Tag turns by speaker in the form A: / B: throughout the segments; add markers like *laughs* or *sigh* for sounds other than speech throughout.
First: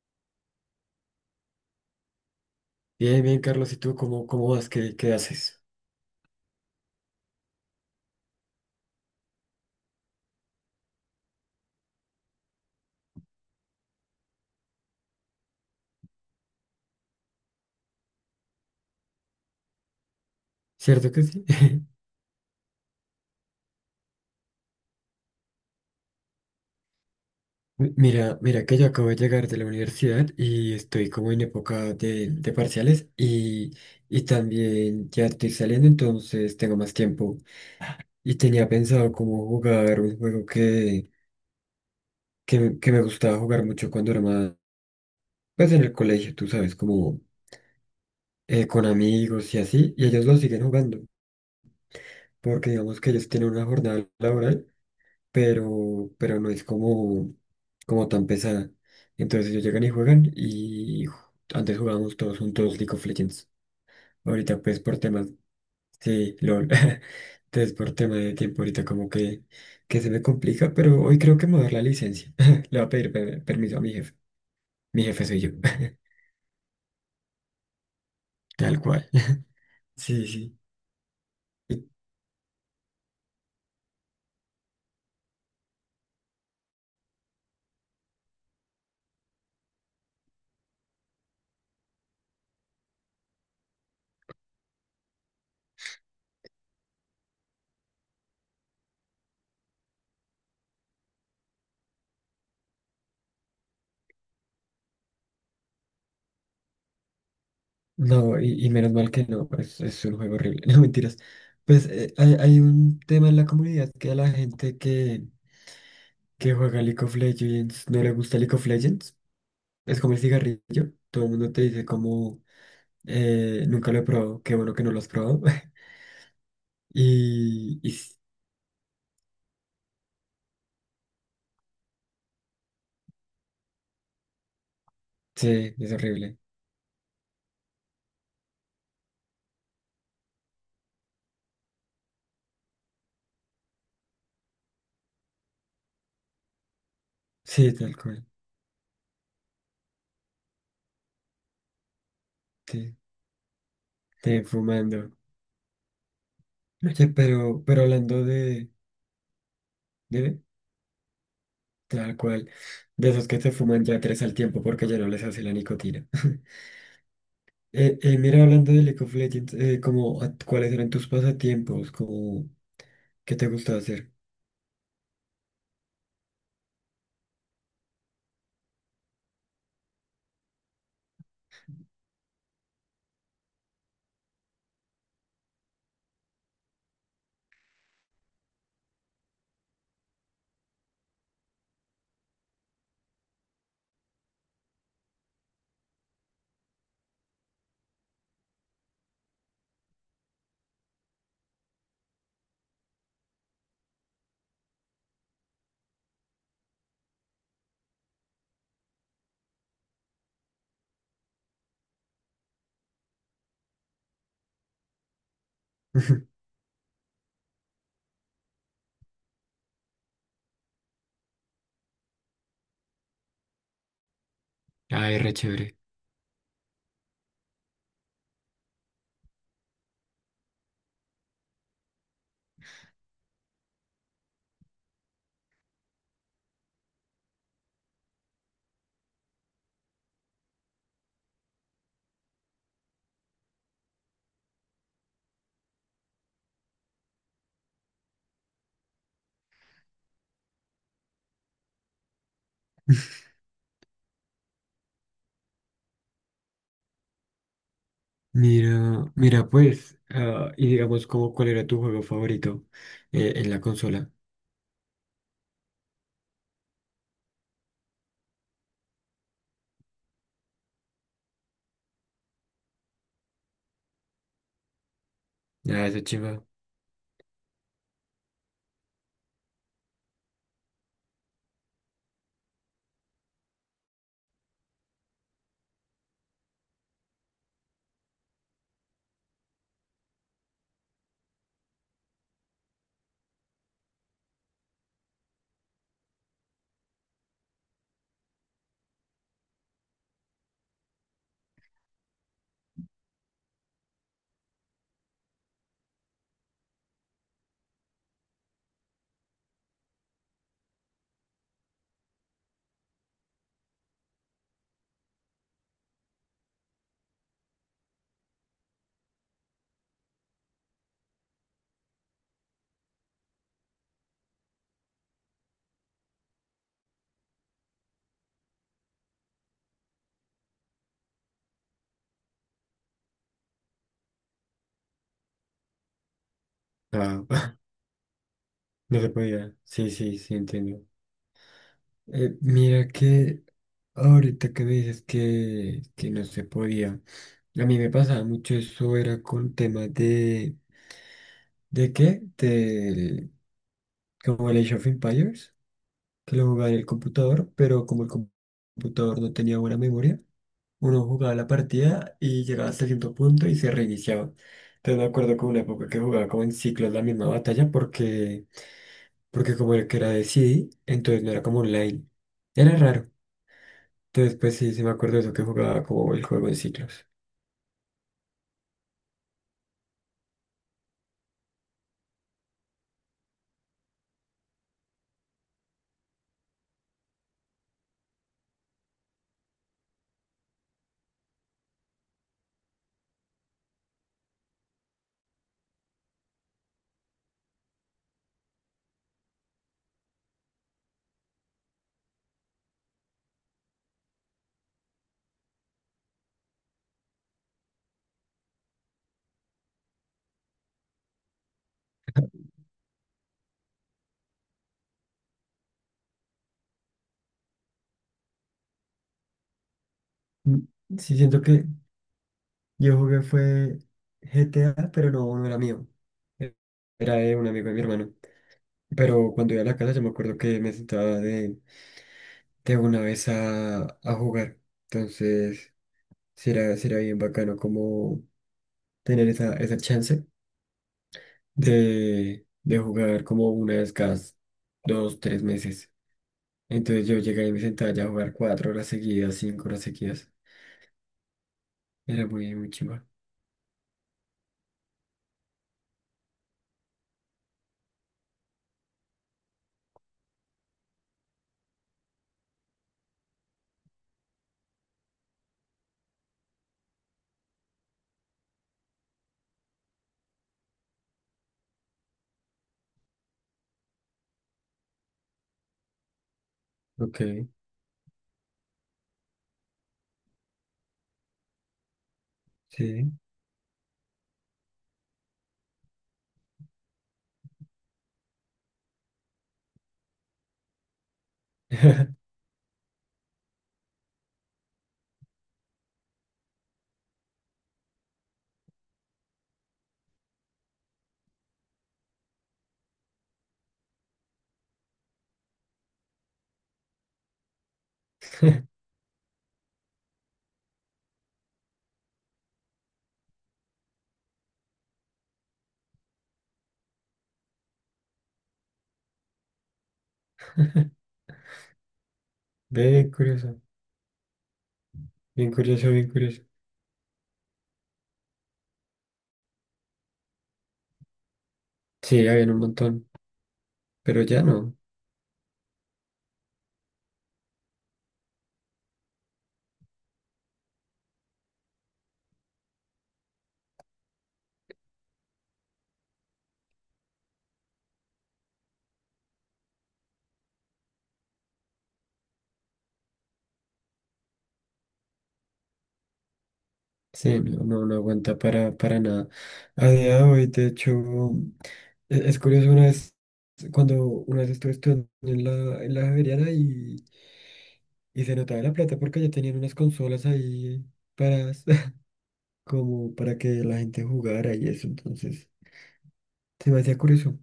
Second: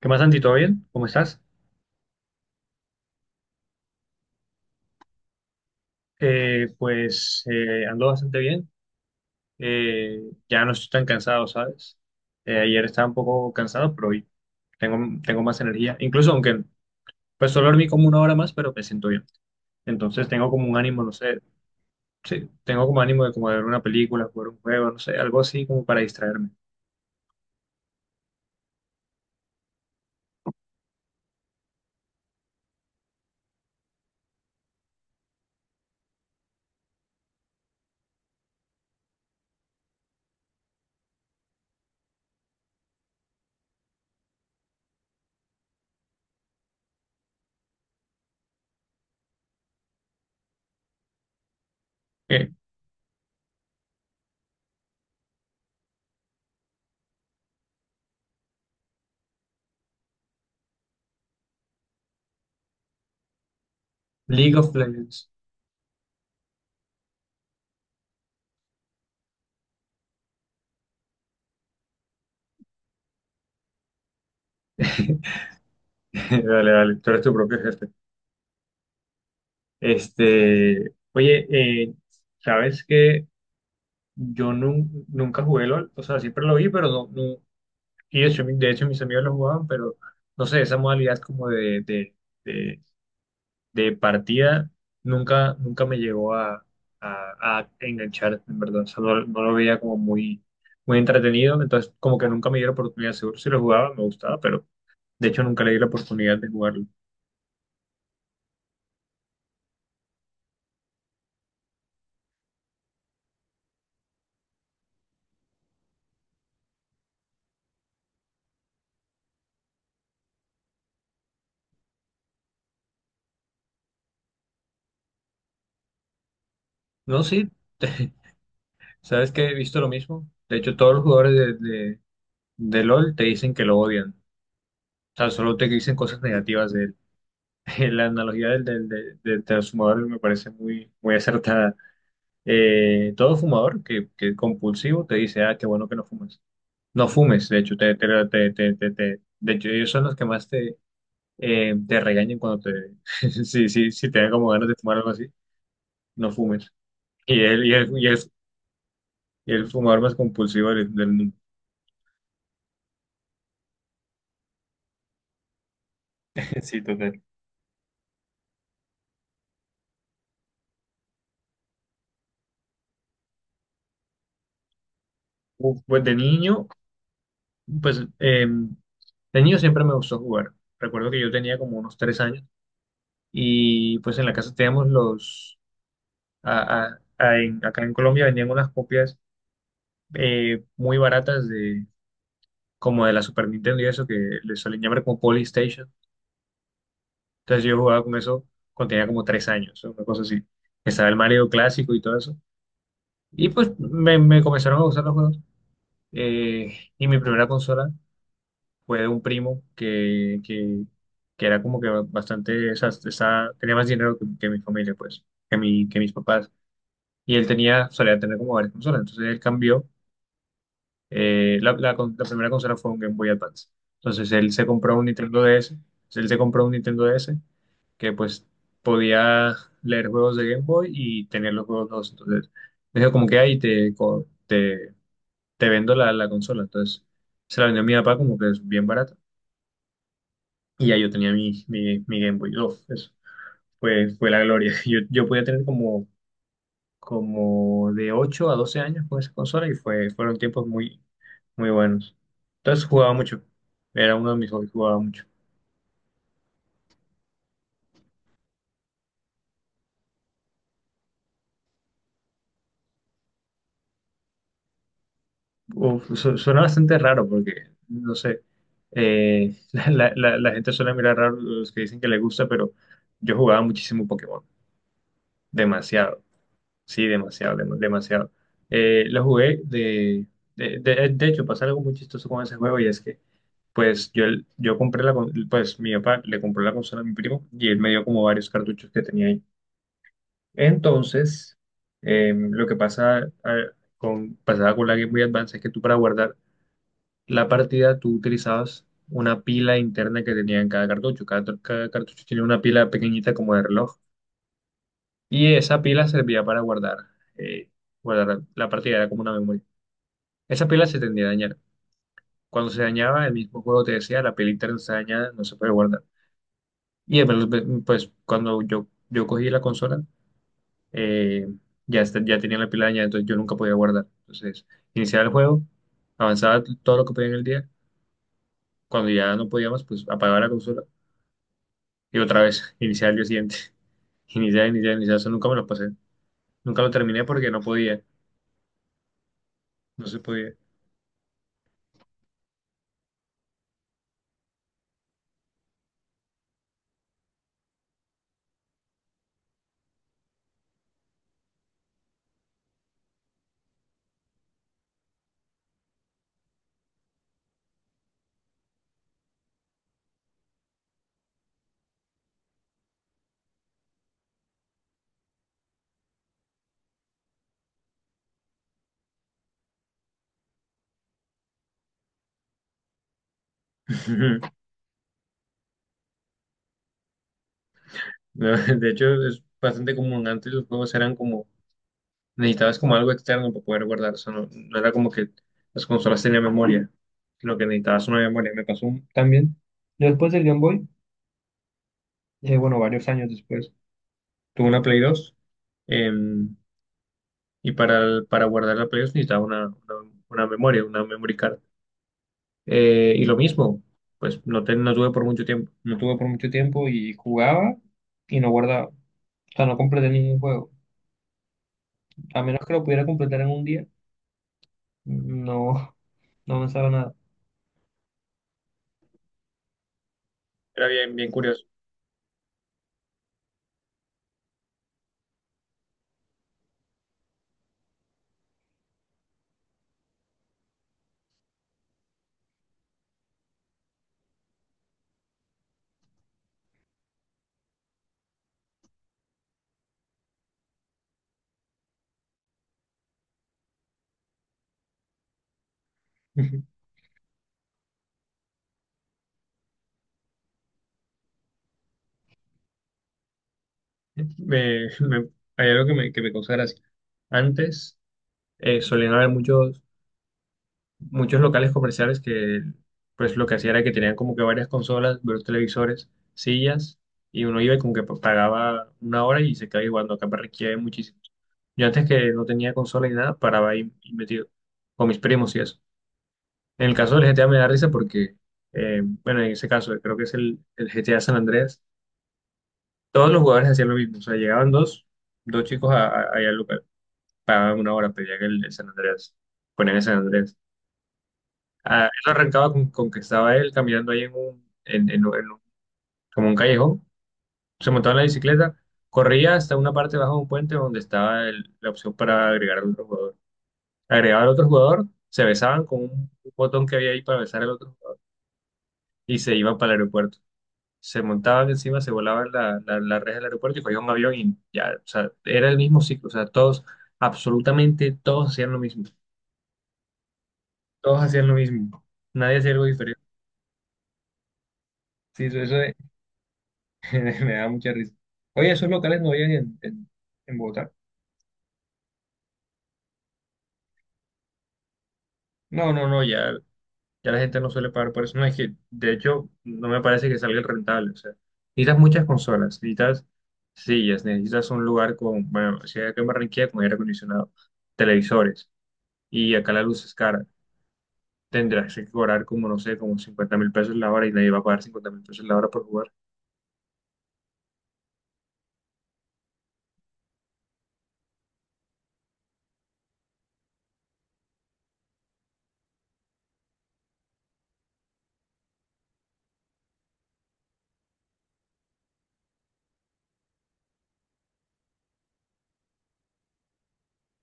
A: ¿Qué más, Santi? ¿Todo bien? ¿Cómo estás?
B: Bien, bien, Carlos, ¿y tú cómo vas? ¿Qué haces?
A: Pues ando bastante bien. Eh, ya no estoy tan cansado, ¿sabes? Ayer estaba un poco cansado, pero hoy tengo más energía. Incluso aunque pues solo dormí como una hora más, pero me siento bien. Entonces tengo como un ánimo, no
B: ¿Cierto que
A: sé,
B: sí? *laughs*
A: sí, tengo como ánimo de como de ver una película, jugar un juego, no sé, algo así como para distraerme.
B: Mira que yo acabo de llegar de la universidad y estoy como en época de parciales y también ya estoy saliendo, entonces tengo más tiempo. Y tenía pensado como jugar un juego que me gustaba jugar mucho cuando era más, pues en el colegio, tú sabes, como con amigos y así, y ellos lo siguen jugando,
A: Eh,
B: porque digamos que ellos tienen una jornada laboral. Pero no es como, como tan pesada. Entonces ellos llegan y juegan y antes jugábamos todos juntos League of Legends.
A: League
B: Ahorita
A: of
B: pues por
A: Legends.
B: temas, sí, LOL. *laughs* Entonces por tema de tiempo ahorita como que se me complica, pero hoy creo que me voy a dar la licencia. *laughs* Le voy a pedir permiso a mi jefe. Mi jefe
A: *laughs*
B: soy yo,
A: Dale, dale, tú eres tu propio jefe.
B: *laughs* tal cual. *laughs* Sí, sí.
A: Este, oye,
B: Y.
A: eh, ¿sabes qué? Yo nunca jugué LOL, o sea, siempre lo vi, pero y de hecho, de hecho mis amigos lo jugaban, pero no sé, esa modalidad como de, de, de, de partida nunca me llegó a enganchar, en verdad, o sea, no lo veía como muy entretenido, entonces como que nunca me dio la oportunidad, seguro si lo jugaba me gustaba, pero de hecho nunca le di la oportunidad de jugarlo.
B: No, y menos mal que no, es un juego horrible. *laughs* No, mentiras. Pues hay un tema en la comunidad que a la gente que juega League of Legends no le gusta League of Legends. Es como el cigarrillo. Todo el mundo te dice como nunca lo he probado, qué bueno que no lo has probado. *laughs*
A: No, sí,
B: Y, y
A: *laughs*
B: s-
A: sabes que he visto lo mismo, de hecho todos los jugadores de, de, de LOL te dicen que lo odian, o sea, solo te
B: sí, es
A: dicen cosas
B: horrible.
A: negativas de él. *laughs* La analogía del transfumador me parece muy, muy acertada. Todo fumador que es compulsivo te dice, ah, qué bueno que no fumes. No fumes, de
B: Sí,
A: hecho,
B: tal cual.
A: de hecho, ellos son los que más te, te regañan cuando te,
B: Sí,
A: *laughs* si te dan
B: te
A: como ganas de fumar algo
B: fumando.
A: así, no fumes.
B: Oye,
A: Y
B: pero,
A: él, y
B: pero
A: él, y él-
B: hablando de,
A: y el fumador más
B: de
A: compulsivo del mundo.
B: tal cual, de esos que se fuman ya tres al tiempo porque ya no les hace la nicotina. *laughs*
A: *laughs* Sí, total.
B: Mira, hablando de League of Legends, como, ¿cuáles eran tus pasatiempos? Como, ¿qué te gustaba hacer?
A: Uf, pues de niño, pues em, de niño siempre me gustó jugar. Recuerdo que yo tenía como unos 3 años. Y pues en la casa teníamos los, a- en- acá en Colombia vendían unas copias muy baratas de, como de la Super Nintendo y eso, que le suelen llamar como Polystation. Entonces yo jugaba con eso cuando tenía como 3 años, una cosa así. Estaba el Mario clásico y todo eso. Y pues me comenzaron a gustar los juegos. Y mi primera consola fue de un primo que era como que bastante, o sea, tenía más dinero que mi familia, pues, que mis
B: *laughs*
A: papás. Y él solía tener como varias consolas. Entonces él cambió. La primera consola fue un Game Boy Advance. Entonces él se compró un
B: Ay, re
A: Nintendo DS.
B: chévere.
A: Entonces, él se compró un Nintendo DS que pues podía leer juegos de Game Boy y tener los juegos dos. Entonces me dijo como que ahí te, te vendo la consola. Entonces se la vendió a mi papá como que es bien barata. Y ya yo tenía mi Game Boy. Uf, eso fue la gloria. *laughs* Yo podía tener como de 8 a 12 años con esa consola y fueron tiempos muy, muy buenos. Entonces jugaba mucho, era uno de mis hobbies, jugaba mucho.
B: Pues, ah, y digamos, como, ¿cuál era tu juego favorito en la consola?
A: Uf, suena bastante raro porque, no sé, *laughs* la gente suele mirar raro los que dicen que les gusta, pero yo jugaba muchísimo Pokémon,
B: Ah, esa
A: demasiado,
B: chiva.
A: sí, demasiado, demasiado. Lo jugué de hecho, pasa algo muy chistoso con ese juego y es que pues yo compré pues mi papá le compró la consola a mi primo y él me dio como varios cartuchos que tenía ahí. Entonces, lo que a- pasaba con la Game Boy Advance es que tú para guardar la partida tú utilizabas una pila interna que tenía en cada cartucho. Cada cartucho tenía una pila pequeñita como de reloj y esa pila servía para guardar, eh, guardar la partida, era como una memoria. Esa pila se tendía a dañar. Cuando se dañaba, el mismo juego te decía, la pila interna está dañada, no se puede guardar. Y eh, pues Cuando yo cogí la consola, eh, ya tenía la pila dañada, entonces yo nunca podía guardar. Entonces, iniciaba el juego, avanzaba todo lo que podía en el día. Cuando ya no podía más, pues apagaba la consola y otra vez, *laughs* iniciar el día siguiente. *laughs* Iniciar, iniciar, iniciar. Eso nunca me lo pasé. Nunca lo terminé
B: Ah,
A: porque no
B: *laughs*
A: podía,
B: no se podía. Sí,
A: no se
B: sí, sí,
A: podía.
B: entiendo. Mira que ahorita que me dices que no se podía, a mí me pasaba mucho eso, era con temas ¿de qué? Del, como el Age of Empires, que lo jugaba en el computador, pero como computador no tenía buena memoria. Uno jugaba la partida y llegaba hasta cierto punto y se reiniciaba. Entonces me acuerdo que hubo una época que jugaba como en ciclos la misma batalla porque como era que era de CD, entonces no era como online. Era raro. Entonces pues
A: *laughs*
B: sí, sí me acuerdo de eso que jugaba como el juego en ciclos.
A: No, de hecho, es bastante común. Antes los juegos eran como, necesitabas como algo externo para poder guardar. O sea, no era como que las consolas tenían memoria, sino que necesitabas una memoria. Me pasó también. Yo después del Game Boy, bueno, varios años después, tuve una Play 2. eh, y para guardar la Play 2 necesitaba una memoria, una memory card. Y lo mismo, pues no tuve por mucho tiempo. No tuve por mucho tiempo y jugaba y no guardaba. O sea, no completé ningún juego. A menos que lo pudiera completar en un día, no, no avanzaba nada.
B: Mm.
A: Era bien,
B: Sí
A: bien
B: siento
A: curioso.
B: que yo jugué fue GTA, pero no, no era mío. E- Era de un amigo de mi hermano. Pero cuando iba a la casa yo me acuerdo que me sentaba de una vez a jugar. Entonces, será bien bacano como tener esa chance de jugar como una vez cada dos, tres meses.
A: *laughs* Ujú.
B: Entonces yo llegué y me sentaba ya a jugar cuatro horas seguidas, cinco horas seguidas. Era muy chimba.
A: Me, me- Hay algo que me causa gracia. Antes solían haber muchos, muchos locales comerciales que pues lo que hacían era que tenían como que varias consolas, varios televisores, sillas, y uno iba y como que pagaba una hora y se quedaba jugando. Acá me requiere muchísimo. Yo antes que no tenía consola ni nada, paraba ahí y metido con mis primos y eso. En el caso
B: Ok,
A: del GTA me da risa porque, bueno, en ese caso creo que es el GTA San Andreas.
B: sí.
A: Todos los jugadores hacían lo mismo, o sea, llegaban dos chicos allá al lugar, pagaban una hora, pedían el San Andrés, ponían el San Andrés. Ah, él
B: *laughs*
A: arrancaba con que estaba él caminando ahí en un, como un callejón, se montaba en la bicicleta, corría hasta una parte bajo de un puente donde estaba la opción para agregar al otro jugador. Agregaba al otro jugador, se besaban con un botón que había ahí para besar al otro jugador y se iban para el aeropuerto. Se montaban encima, se volaban la reja del aeropuerto y cogían un avión y ya, o sea, era el mismo ciclo, o sea, todos, absolutamente todos hacían lo mismo, todos hacían lo mismo, nadie hacía algo
B: Bien
A: diferente.
B: curioso,
A: Sí,
B: bien
A: eso, eso
B: curioso,
A: de-
B: bien curioso.
A: *laughs* Me da mucha risa. Oye, esos locales no habían en Bogotá.
B: Sí, había un montón, pero ya no.
A: No, no, no, ya la gente no suele pagar por eso. No, es que, de hecho, no me parece que salga rentable. O sea, necesitas muchas consolas, necesitas sillas, necesitas un lugar con, bueno, si hay que en Barranquilla, con aire acondicionado, televisores, y acá la luz es cara. Tendrás que cobrar como, no sé, como 50.000 pesos la hora y nadie va a pagar 50.000 pesos la hora por jugar.
B: Sí, no aguanta para nada. A día de hoy, de hecho. Es curioso, cuando una vez estuve estudiando en en la Javeriana y se notaba la plata porque ya tenían unas consolas ahí para, *laughs* como para que la gente jugara y eso, entonces se me hacía curioso,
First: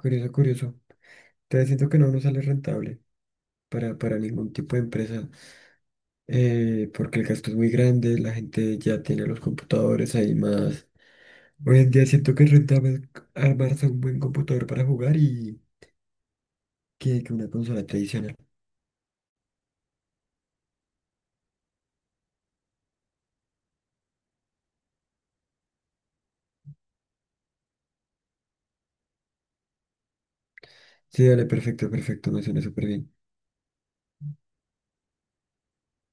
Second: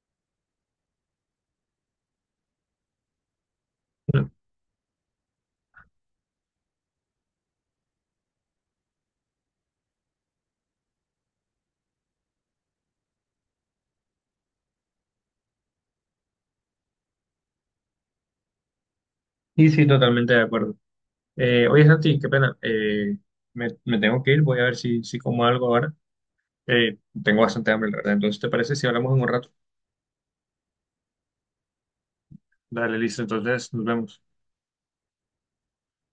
B: curioso. Te siento que no nos sale rentable para
A: No.
B: ningún tipo de empresa, porque el gasto es muy grande, la gente ya tiene los computadores ahí más. Hoy en día siento que es rentable armarse un buen computador para jugar y que una consola tradicional.
A: Y sí, totalmente de acuerdo. Oye, Santi, qué pena. Me tengo que ir, voy a ver si como algo ahora. Tengo bastante hambre, la verdad. Entonces, ¿te parece si hablamos en un rato?
B: Sí, dale, perfecto, me suena súper
A: Dale,
B: bien.
A: listo. Entonces, nos vemos.